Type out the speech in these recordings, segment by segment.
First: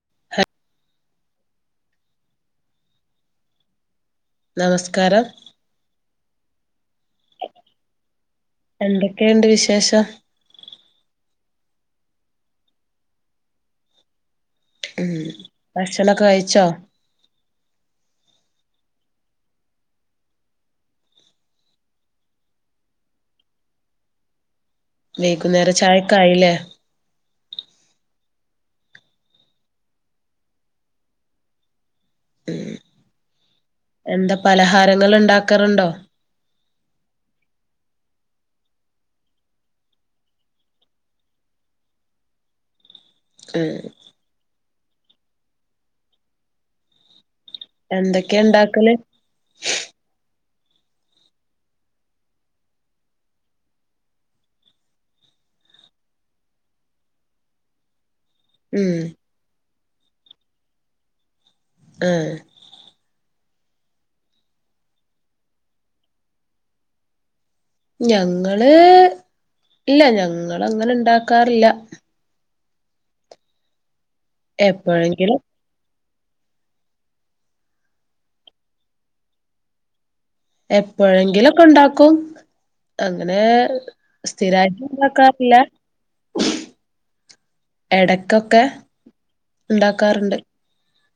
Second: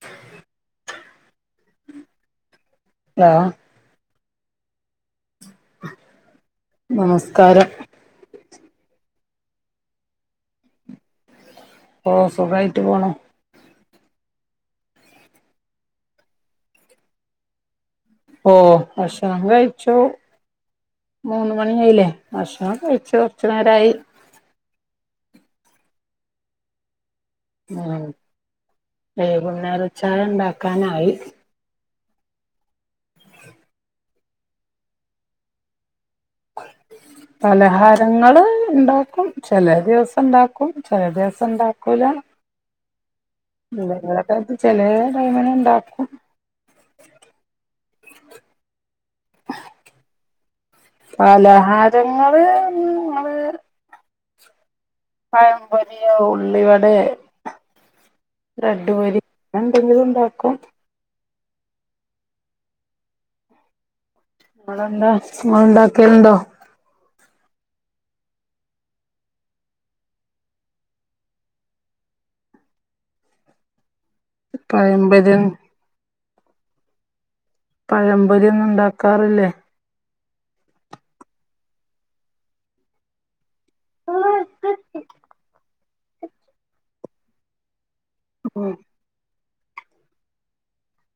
[unintelligible] ആഹ് നമസ്കാരം. നമസ്കാരം. എന്തൊക്കേണ്ട് വിശേഷം? ഓഹ് സുഖായിട്ട് പോണൂ. ഉം ഭക്ഷണെക്കെ കഴിച്ചോ? ഓഹ് ഭക്ഷണം കഴിച്ചു. മൂന്ന് മണിയായില്ലേ ഭഷണൊക്കെ കഴിച്ചു. കൊർച്ച് നേരായി. വൈകുംന്നേര ചായക്ക ആയില്ലേ. ഉം വൈകുന്നേരച്ചായണ്ടാക്കാനായി. ഉം എന്താ പലഹാരങ്ങള് ഇണ്ടാക്കറ്ണ്ടോ? പലഹാരങ്ങള് ഇണ്ടാക്കും. ചെല ദിവസം ഇണ്ടാക്കും ചെല ദിവസംണ്ടാക്കൂല. ഉം എന്തെങ്കിലൊക്കെ ചെലേ ടൈമിന് ണ്ടാക്കും. എന്തൊക്കെ ഇണ്ടാക്കല്. പലഹാരങ്ങള് ങ്ങള്. പഴംപൊരിയോ ഉള്ളിവടേ ബ്രഡ് ഉം പൊരി ങ്ങനെന്തെങ്കിലുംണ്ടാക്കും. ഏഹ് ഇങ്ങളന്താ ഇങ്ങൾ ണ്ടാക്കൽണ്ടോ? ഞങ്ങള് ഇല്ല ഞങ്ങള് അങ്ങനെ ഇണ്ടാക്കാർല്ല. എപ്പോഴെങ്കിലും പയംപൊരിം. പഴംമ്പൊരി ഒന്നും ഇണ്ടാക്കാറില്ലേ. എപ്പോഴെങ്കിലുംക്കെ ഉണ്ടാക്കും. അങ്ങനെ സ്ഥിരായിട്ട് ഇണ്ടാക്കാറില്ല. എടക്കൊക്കെ ഉം ഇണ്ടാക്കാറ്ണ്ട്.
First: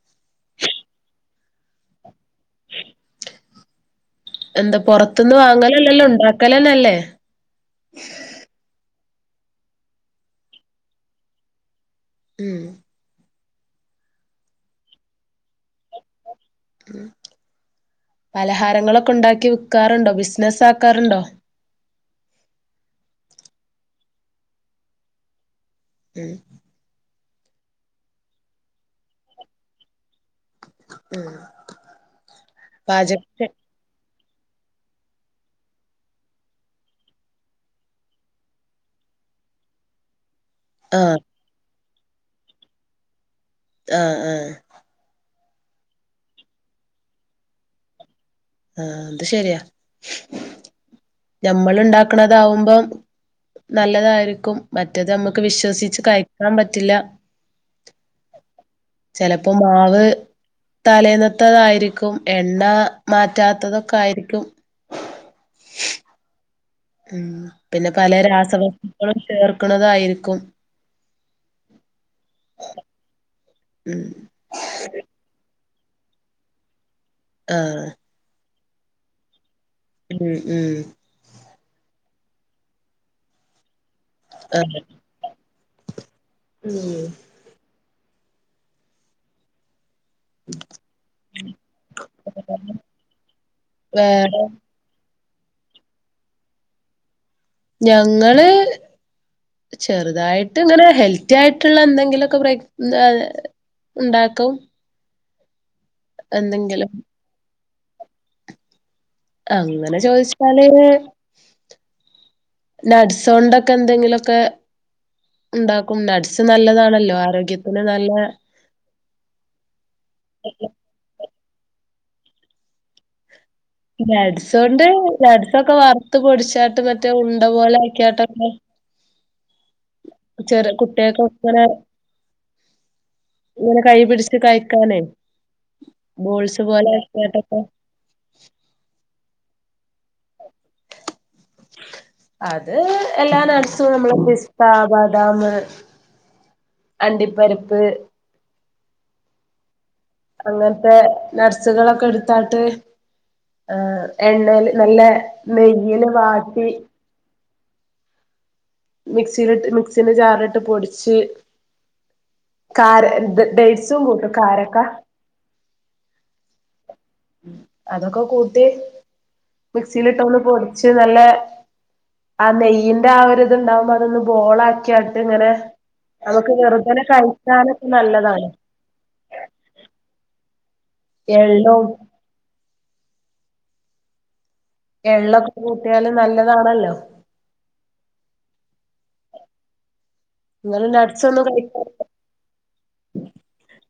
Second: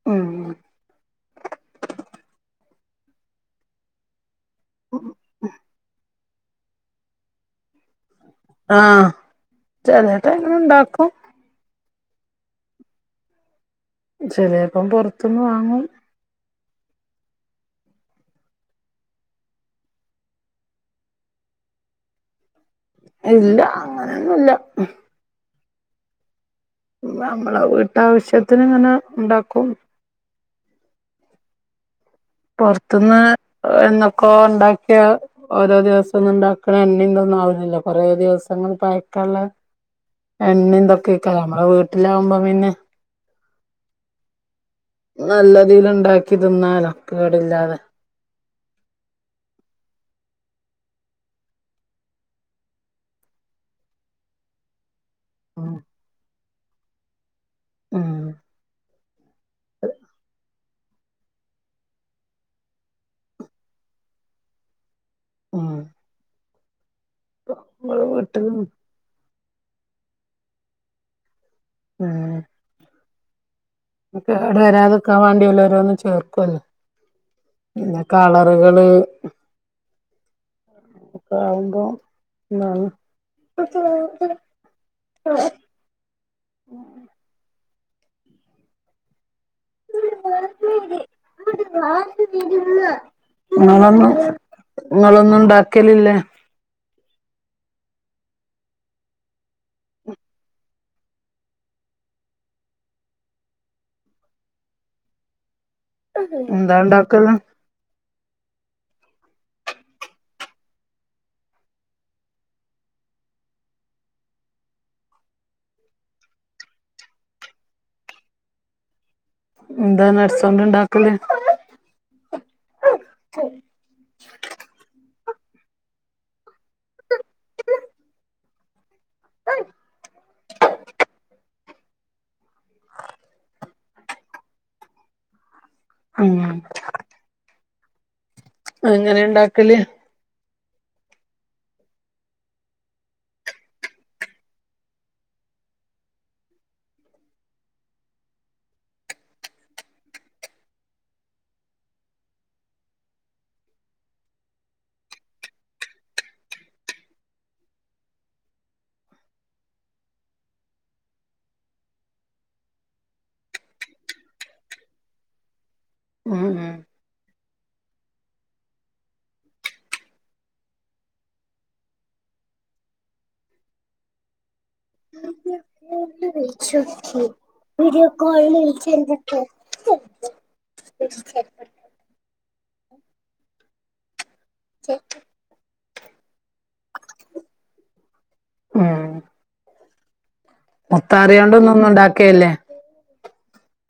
ഉം [inaudible] എന്താ പുറത്തുനിന്ന് വാങ്ങല് അല്ലല്ലോ ഉണ്ടാക്കല്ന്നെ അല്ലേ? ആഹ ചില ടൈമിൽ ഉണ്ടാക്കും. ഉം ചെല്ലേപ്പം പുറത്തുന്ന് വാങ്ങും. പലഹാരങ്ങളൊക്കെ ഉണ്ടാക്കി വിക്കാറുണ്ടോ ബിസിനസ് ആക്കാറുണ്ടോ? ഇല്ല അങ്ങനെയൊന്നുംല്ല. ഉം നമ്മളെ വീട്ടാവശ്യത്തിന് ഇങ്ങനെ ഉണ്ടാക്കും. ഉം പുറത്തുന്ന് എന്നൊക്കോ ഉണ്ടാക്കിയ. ഓരോ ദിവസം ഒന്നും ഉണ്ടാക്കണ എണ്ണ ഒന്നും ആവില്ലല്ല കൊറേ ദിവസങ്ങ പയക്കള്ള. [inaudible] എണ്ണ ആഹ് എന്തൊക്കെക്കാരം നമ്മടെ വീട്ടിലാകുമ്പോം പിന്നെ ആഹ ആഹ നല്ലതിൽ ഉണ്ടാക്കി തിന്നാലോ കേടില്ലാതെ ആഹ അത് ശരിയാ നമ്മൾ ഉണ്ടാക്ക്ണതാവുമ്പം നല്ലതായിരിക്കും മറ്റെത് നമ്മുക്ക് ഉം വിശ്വസിച്ച് ക തിന്നാൻ പറ്റില്ല ഉം ചിലപ്പോ മാവ്. തലേന്നാത്തതായിരിക്കും. എണ്ണ മാറ്റാത്തതൊക്കെ ആയിരിക്കും. ആഹാ ഉം പിന്നെ പല വീട്ടില് രാസവസ്തുക്കളും ചേർക്കുന്നതായിരിക്കും. ആഹ് ഉം കേട് വരാതിരിക്കാൻ വേണ്ടി അവർ ഓരോന്ന് ചേർക്കൊലോ? ആഹ് പിന്നെ കളറുകള്. ഉം ഉം ആവുമ്പോം എന്നാണ്. ആഹ് ആഹ് ഉം [unintelligible] വേറെ നിങ്ങളൊന്നും ഉണ്ടാക്കിയലില്ല. ഞങ്ങള്. ചെറുതായിട്ട് ഇങ്ങനെ ഹെൽത്തി ആയിട്ടുള്ള എന്തെങ്കിലുമൊക്കെ പ്ര ഉണ്ടാക്കും. എന്താ എന്തെങ്കിലും ഇണ്ടാക്കല്ല്. അങ്ങനെ ചോദിച്ചാല്. നട്ട്സോണ്ടൊക്കെ എന്തെങ്കിലുമൊക്കെ ഉണ്ടാക്കും നട്ട്സ് നല്ലതാണല്ലോ ആരോഗ്യത്തിന് നല്ല എന്താ നട്ട്സൊണ്ട് ഇണ്ടാക്കല്. നട്ട്സ്സൊക്കെ വറുത്ത് പൊടിച്ചാട്ട് മറ്റേ ഉണ്ട പോലെ ആക്കിയാട്ടൊക്കെ. ആഹ് ചെറ കുട്ടികൊക്കെ ഇങ്ങനെ ഇങ്ങനെ കൈ പിടിച്ച് കഴിക്കാനേ ഉം ബോൾസ് പോലെ ആക്കിങ്ങട്ഒകൊ. അങ്ങനെ ഉണ്ടാക്കല്. അത് എല്ലാ നട്ട്സും നമ്മള് പിസ്ത ബാദാം അണ്ടിപ്പരുപ്പ് അങ്ങനത്തെ നട്ട്സുകളൊക്കെ എടുത്തട്ട് ആഹ് എണ്ണൽ നല്ല നെയ്യൽ വാട്ടി മിക്സിയിലി മിക്സിന്റെ ജാറിൽ ഇട്ട് പൊടിച്ച് കാര ഡെയ്റ്റ്സും കൂട്ടും കാരക്ക ഉം ഉം അതൊക്കെ കൂട്ടി മിക്സിയിലിട്ടൊന്ന് പൊഡിച്ച് നല്ല ആ നെയ്യിന്റെ ആ ഒരുരി ഇത്ണ്ടാവുമ്പോ അതൊന്ന് ബോള ആാക്കിയായിട്ട് ഇങ്ങനെ അതൊക്ക് വെറുതനെ കഴിക്കാനൊക്കെ നല്ലതാണ് [unintelligible] [unintelligible] എള്ളൊക്കെ കൂട്ടിയല് നല്ലതാണല്ലോ ഉം ഇങ്ങനെ [unintelligible] ഒന്നും കഴിക്ക മുത്താറിയോണ്ടൊന്നും ഉണ്ടാക്കിയല്ലേ [inaudible]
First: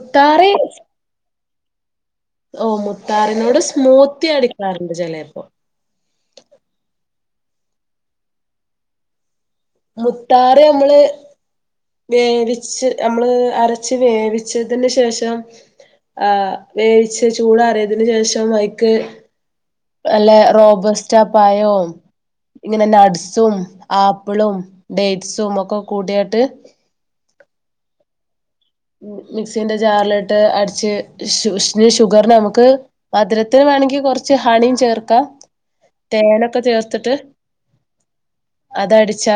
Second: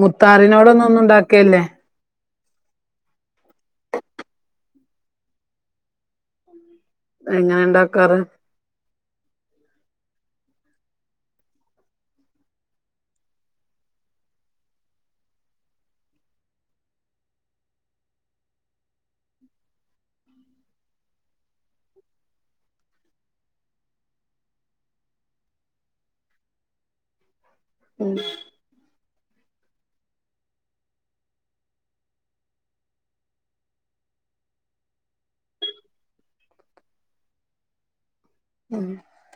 മുത്താറിനോട ഒന്ന ഒന്ന ഉണ്ടാക്കിയല്ലേ ഓ മുത്താറിനോട് സ്മൂത്തി അടിക്കാറുണ്ട് ചിലപ്പോ എങ്ങനെ ഉണ്ടാക്കാറ് മുത്താറെ നമ്മള് വേവിച്ച് നമ്മള് അരച്ച് വേവിച്ചതിന് ശേഷം ആഹ് വേവിച്ച് ചൂട് ആറിയത്തിന്ന് ശേഷം [unintelligible] അല്ലെ റോബർസ്റ്റപ്പായവും ഇങ്ങനെ നട്ട്സും ആപ്പിളും ഡേറ്റ്സും ഒക്കെ കൂട്ടിയായിട്ട് ഉം മിക്സിന്റെ ജാറിലിട്ട് അടിച്ച് ഷുഗറി നമുക്ക് മധുരത്തിന് വേണമെങ്കി കുറച്ച് ഹണിയും ചേർക്കാം തേനൊക്കെ തീർത്തിട്ട് അതടിച്ചാ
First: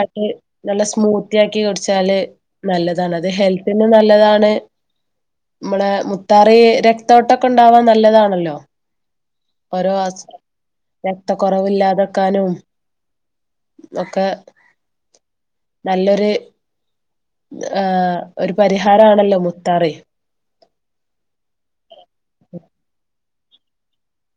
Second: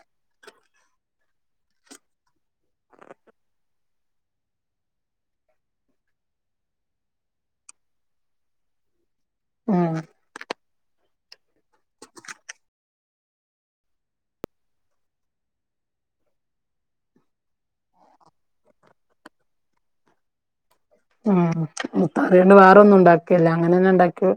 നല്ല സ്മൂത്തിയാക്കി കുടിച്ചാല് നല്ലതാണ്ത് ഹെൽ നല്ലതാണ് നമ്മളെ മുത്താറി രക്തോട്ടൊക്കെ ഉണ്ടാവാൻ നല്ലതാണല്ലോ ഓരോ [unintelligible] രക്ത കുറവില്ലാതാക്കാനും ഒക്കെ നല്ലൊരു ആഹ് ഒരു പരിഹാര ആണല്ലോ മുത്താറെ ഉം മത്ത അറിയാണ്ട് വേറെ ഒന്നും ഉണ്ടാക്കിയല്ലേ അങ്ങനെ തന്നെ ഉണ്ടാക്ക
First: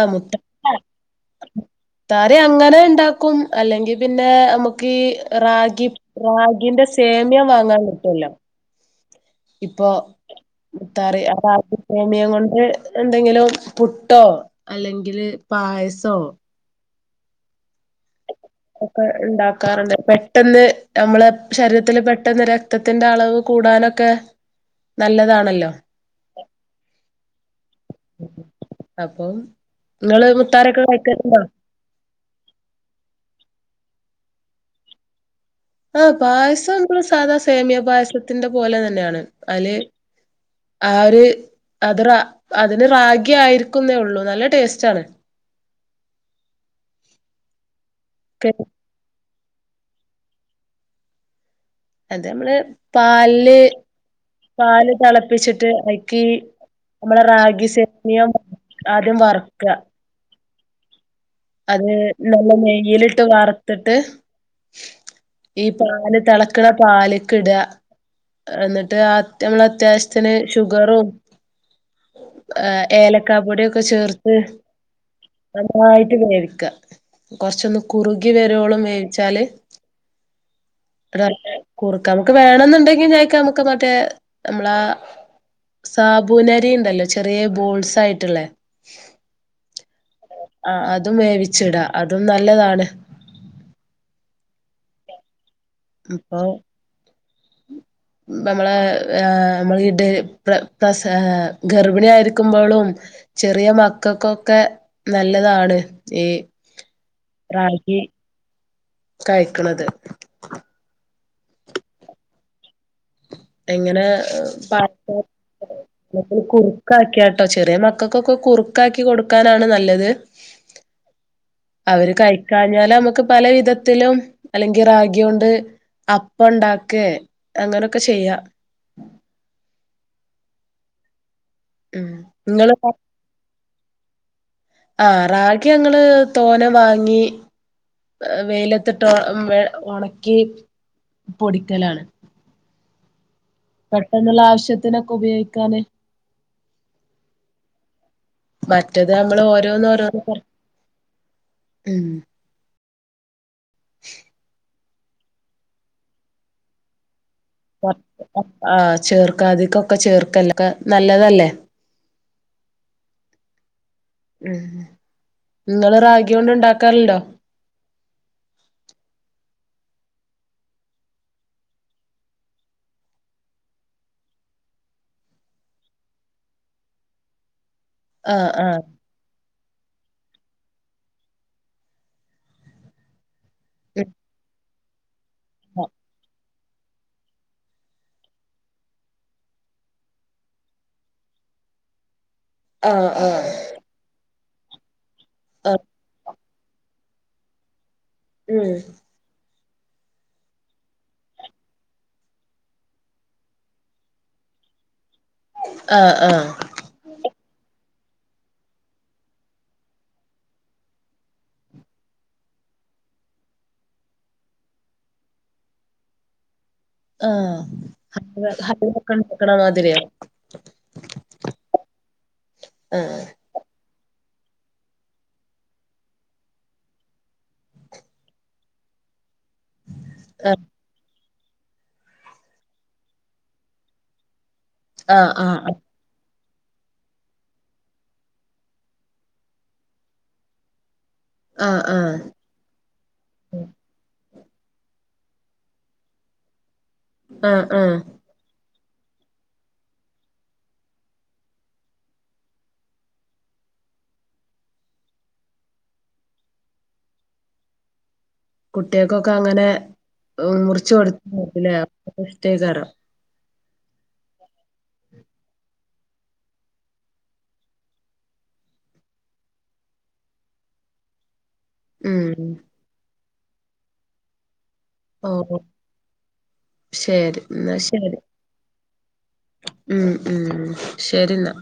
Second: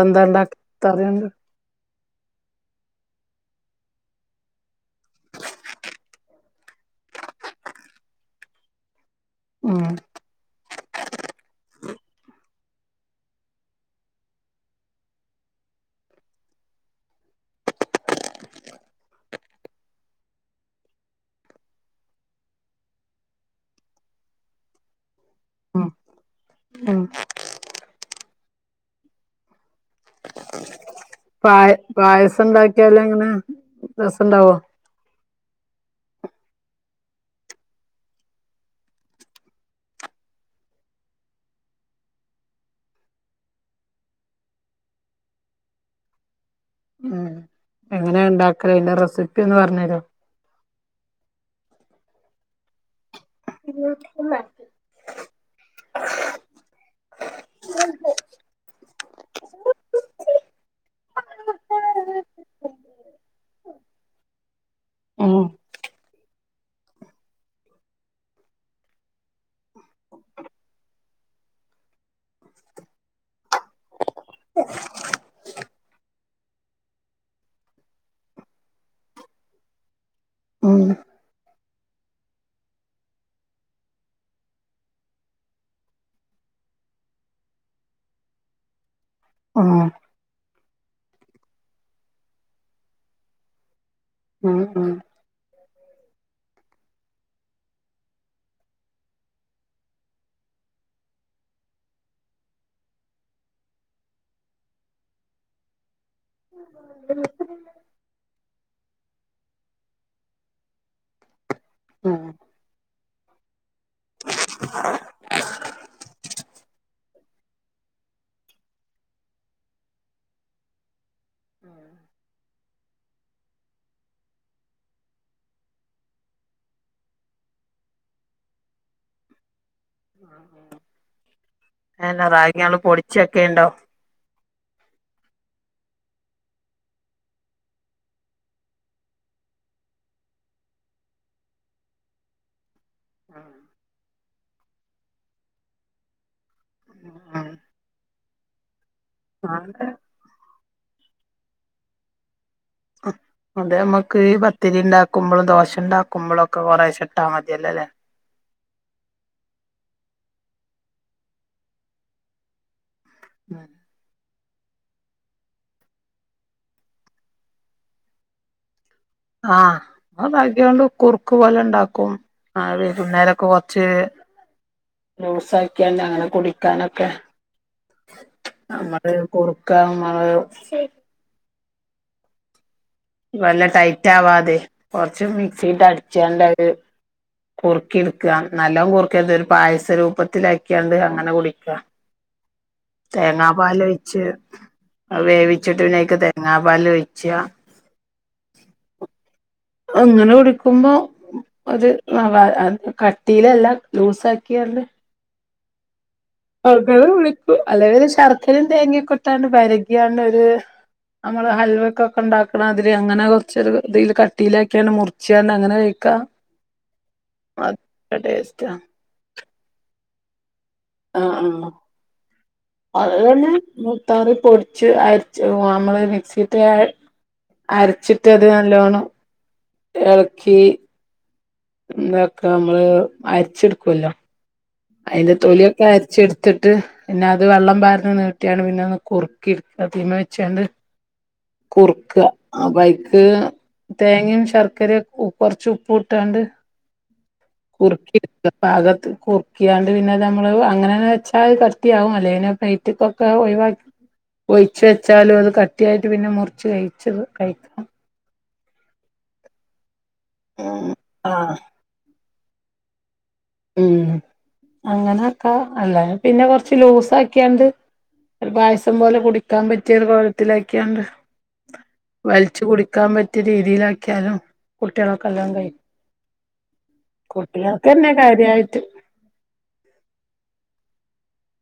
ആഹ് മുത്ത [unintelligible] ത്താര അങ്ങനെ ഉണ്ടാക്കും അല്ലെങ്കി പിന്നെ നമുക്ക് ഈ റാഗി റാഗിന്റെ സേമ്യം വാങ്ങാൻ കിട്ടുമല്ലോ ഉം ഇപ്പൊ മുത്താറി അത ഭമിയം കൊണ്ട് എന്തെങ്കിലും പുട്ടോ അല്ലെങ്കില് പായസോ ഒക്കെ ഉണ്ടാക്കാറുണ്ട് പെട്ടെന്ന് നമ്മള് ശരീരത്തിൽ പെട്ടെന്ന് രക്തത്തിന്റെ അളവ് കൂടാനൊക്കെ ഒക്കെ നല്ലതാണല്ലോ ഉം ഉം അപ്പം നിങ്ങള് മുത്താാരൊക്കെ കഴിക്ക പ പായസം ഉണ്ടാക്കിയാലും അങ്ങനെ രസുണ്ടാവോ ആഹ് പായസം നമ്മള് സാധാ സേമിയ പായസത്തിന്റെ പോലെ തന്നെയാണ് അല് ആഹ് ഒരു അത് റ അതിന് റാഗി ആയിരിക്കുന്നേ ഉള്ളു നല്ല ടേസ്റ്റ് ആണ് ഉ എങ്ങനെയ ഉണ്ടാക്കല് അതിന്റെ റെസിപ്പി ഒന്ന് പറഞ്ഞ് തരോ അത് നമ്മള് പല് പാല് തിളപ്പിച്ചിട്ട് അക്കി നമ്മളെ റാഗി സേമിയം ആദ്യം വറക്കുക അത് നല്ല നെയ്യ് ലിട്ട് വറത്തിട്ട് ആഹ് ഈ പാല് തിളക്കണ പാലക്ക് ഇട എന്നിട്ട് നമ്മൾ അത്യാവശ്യത്തിന് ഷുഗറും ഏ ഏലക്കാ പൊടിയൊക്കെ ചേർത്ത് നന്നായി ട്ട് വേവിക്ക കുറച്ചൊന്ന് കുറുകി വരുവോളം വേവിച്ചാല് ഉ കുറക്ക നമുക്ക് വേണെന്നുണ്ടെങ്കി ഇതക്ക് നമ്മക്ക് മറ്റേ നമ്മളാ സാബൂനരി ഉണ്ടല്ലോ ചെറിയ ബോൾസ് ആയിട്ടുള്ളേ ആഹ് ആ ഹ് അതും വേവിച്ചിടാ അതും നല്ലതാണ് ഉം ഉം അപ്പോ നമ്മളെ നമ്മൾ ഇട് പ്രസ ഗർഭിണി ആയിരിക്കുമ്പോളും ചെറിയ മക്കക്കൊക്കെ നല്ലതാണ് ഈ ഉ റാഗി കഴിക്കണത് ആഹ് എങ്ങനെ വാട്ട് കുറുക്കാക്കിയാട്ടോ ചെറിയ മക്കൾക്കൊക്കെ കുറുക്ക ക്കാക്കി കൊടുക്കാനാണ് നല്ലത് അവര് കഴിക്കാഞ്ഞാല് നമ്മുക്ക് പല വിധത്തിലും അല്ലെങ്കി റാഗി കൊണ്ട് അപ്പ ഉണ്ടാക്കേ അങ്ങനൊക്കെ ചെയ്യാം ഉം എ എന്ന റാഗിങ്ങള് നിങ്ങള് പൊടിച്ചൊക്കെ ഉണ്ടോ ആഹ് റാഗി ഞങ്ങള് തോനെ വാങ്ങി വെയിലത്തിട്ട് ഉണക്കി പൊടിക്കലാണ് ആം പെട്ടെന്നുള്ള ആവശ്യത്തിനൊക്കെ ഉപയോഗിക്കാന് ആഹ് മറ്റത് നമ്മള് ഓരോന്ന് ഓരോന്ന് പർക്കി ഉം അതെ നമുക്ക് ഈ പത്തിരി ഉണ്ടാക്കുമ്പോഴും ദോശ ഉണ്ടാക്കുമ്പോഴും ഒക്കെ കൊറെ ശെ ഇട്ടാ മതിയല്ലേ ആ ഹ്ചേർക്കാതിക്കൊക്കെ ചേർക്കല്ലക്കെ നല്ലതല്ലേ ന ഉം നിങ്ങള് റാഗി കൊണ്ട് ഉണ്ടാക്കാലുണ്ടോ ആഹ് ഞങ്ങ റാഗികൊണ്ട് കുറുക്ക് പോലെ ഉണ്ടാക്കും ആവി വരും അന്നേരം കാറച്ച് ലൂസാക്കിയണ്ട് അങ്ങനെ കുടിക്കാനൊക്കെ ആഹ് ആഹ് കുറക്കാ നമ്മള് വല്ല ടൈറ്റാവാതെ കൊർച്ച് മിക്സീട്ട് അട്ച്ചാണ്ടത് കുർക്കിട്ക്കാ നല്ലോം കുർക്കെര്ത് ഒര് പായസ രൂപത്തിലാക്ക്യാണ്ട് അങ്ങനെ കുടിക്കാ ആഹ് ആഹ് തേങ്ങാ ആഹ് പാലൊയ്ച്ച് വേവിച്ചിട്ട് പിന്നയ്ക്ക് തേങ്ങാ പാലൊയ്ച്ചാ ഉം അങ്ങന കുടിക്കുമ്പം ഒര് അഹ് വ കട്ടീലല്ലാ ലൂസാക്ക്യാണ്ട് ആഹ് ആഹ് അങ്ങനെ വിളിക്കു അല്ലെ പിന്നെ ശർക്കരിം തേങ്ങ്യൊക്ക്ട്ടാണ്ട് വെരക്യാണ്ടൊര് നമ്മള് ഹൽവക്കാെക്കെണ്ടാക്ക്ണാത്‌രി അങ്ങനെ കുർച്ചൊരു തീല് കട്ടീലാക്ക്യാണ്ട് മുർച്ചാണ്ട് അങ്ങെനെ കയ്ക്കാ ആഹ് ഹ ടേസ്റ്റാ ഹൽവാെക്കെണ്ടാക്ക്ണ മാതിര്യോ ആഹ് ആഹ് അത് ആഹ് ഇതന്നെ [unintelligible] ത്താറി പൊട്ച്ച് അര്ച്ച് ഒഹ് അമ്മെള് മിക്സീട്ട്കാ അരച്ച്ട്ട് അത് നല്ലോണം എൾക്കി താക്ക അമ്മള് അര്ച്ചെട്ക്ക്വല്ലോ ആഹ് അയ്ന്റെ ആഹ് ആഹ് തൊല്യൊക്കെ അര്ച്ചെട് ത്ത്ട്ട് പിന്നെ അത് വെള്ളം പാര്ണെ നീട്ട്യാണ് പിന്നെ ഒന്ന് കുർക്കി തീമ വെച്ച് ആണ്ട് കുർക്കാ ആഹ് അപ്പയ്ക്ക് തേങ്ങിം ശർക്കരിം ഉ കൊർച്ച് ഉപ്പുട്ടാണ്ട് ആഹ് ആഹ് കുർക്കിട്ക്കാ പാകത്ത് കുർ ക്ക്യാണ്ട് പിന്നെ അത് അമ്മള് അങ്ങെനെ വെച്ചാൽ കട്ടിയാവും അല്ലേ പിന്നെ പ്ലെയ്റ്റ്ക്കൊക്കെ ഒഴ്‌വാ ഒയ്ച്ച് വെച്ചാലും അത് കട്ടിയായിട്ട് പിന്നെ മുർച്ച് കയ്ച്ചത് കഴിക്കാം കുട്ട്യേക്കൊക്ക അങ്ങെനെ ഉം മുർച്ച് കൊട് ആഹ് [unintelligible] ഇഷ്ടെയ്ക്കാരം ഉം അങ്ങനൊക്കാ അന്നേരം പിന്നെ കൊർച്ച് ലൂസാക്ക്യാണ്ട് ഒര് പായസം പോലെ കുടിക്കാം പറ്റിയാെര് കോലത്ത്ലാക്ക്യാണ്ട് ഉം വൽച്ച് കുടിക്കാം പറ്റ്യെ രീതീലാക്ക്യാലും ഓ കുട്ട്യേളൊക്കെല്ലാേണം കഴി ശരി എന്നാ കുട്ടികൾക്ക്ന്നെ ശരി കാര്യായ്ട്ട് ഉം ഉം ഉം ശെരിന്നാ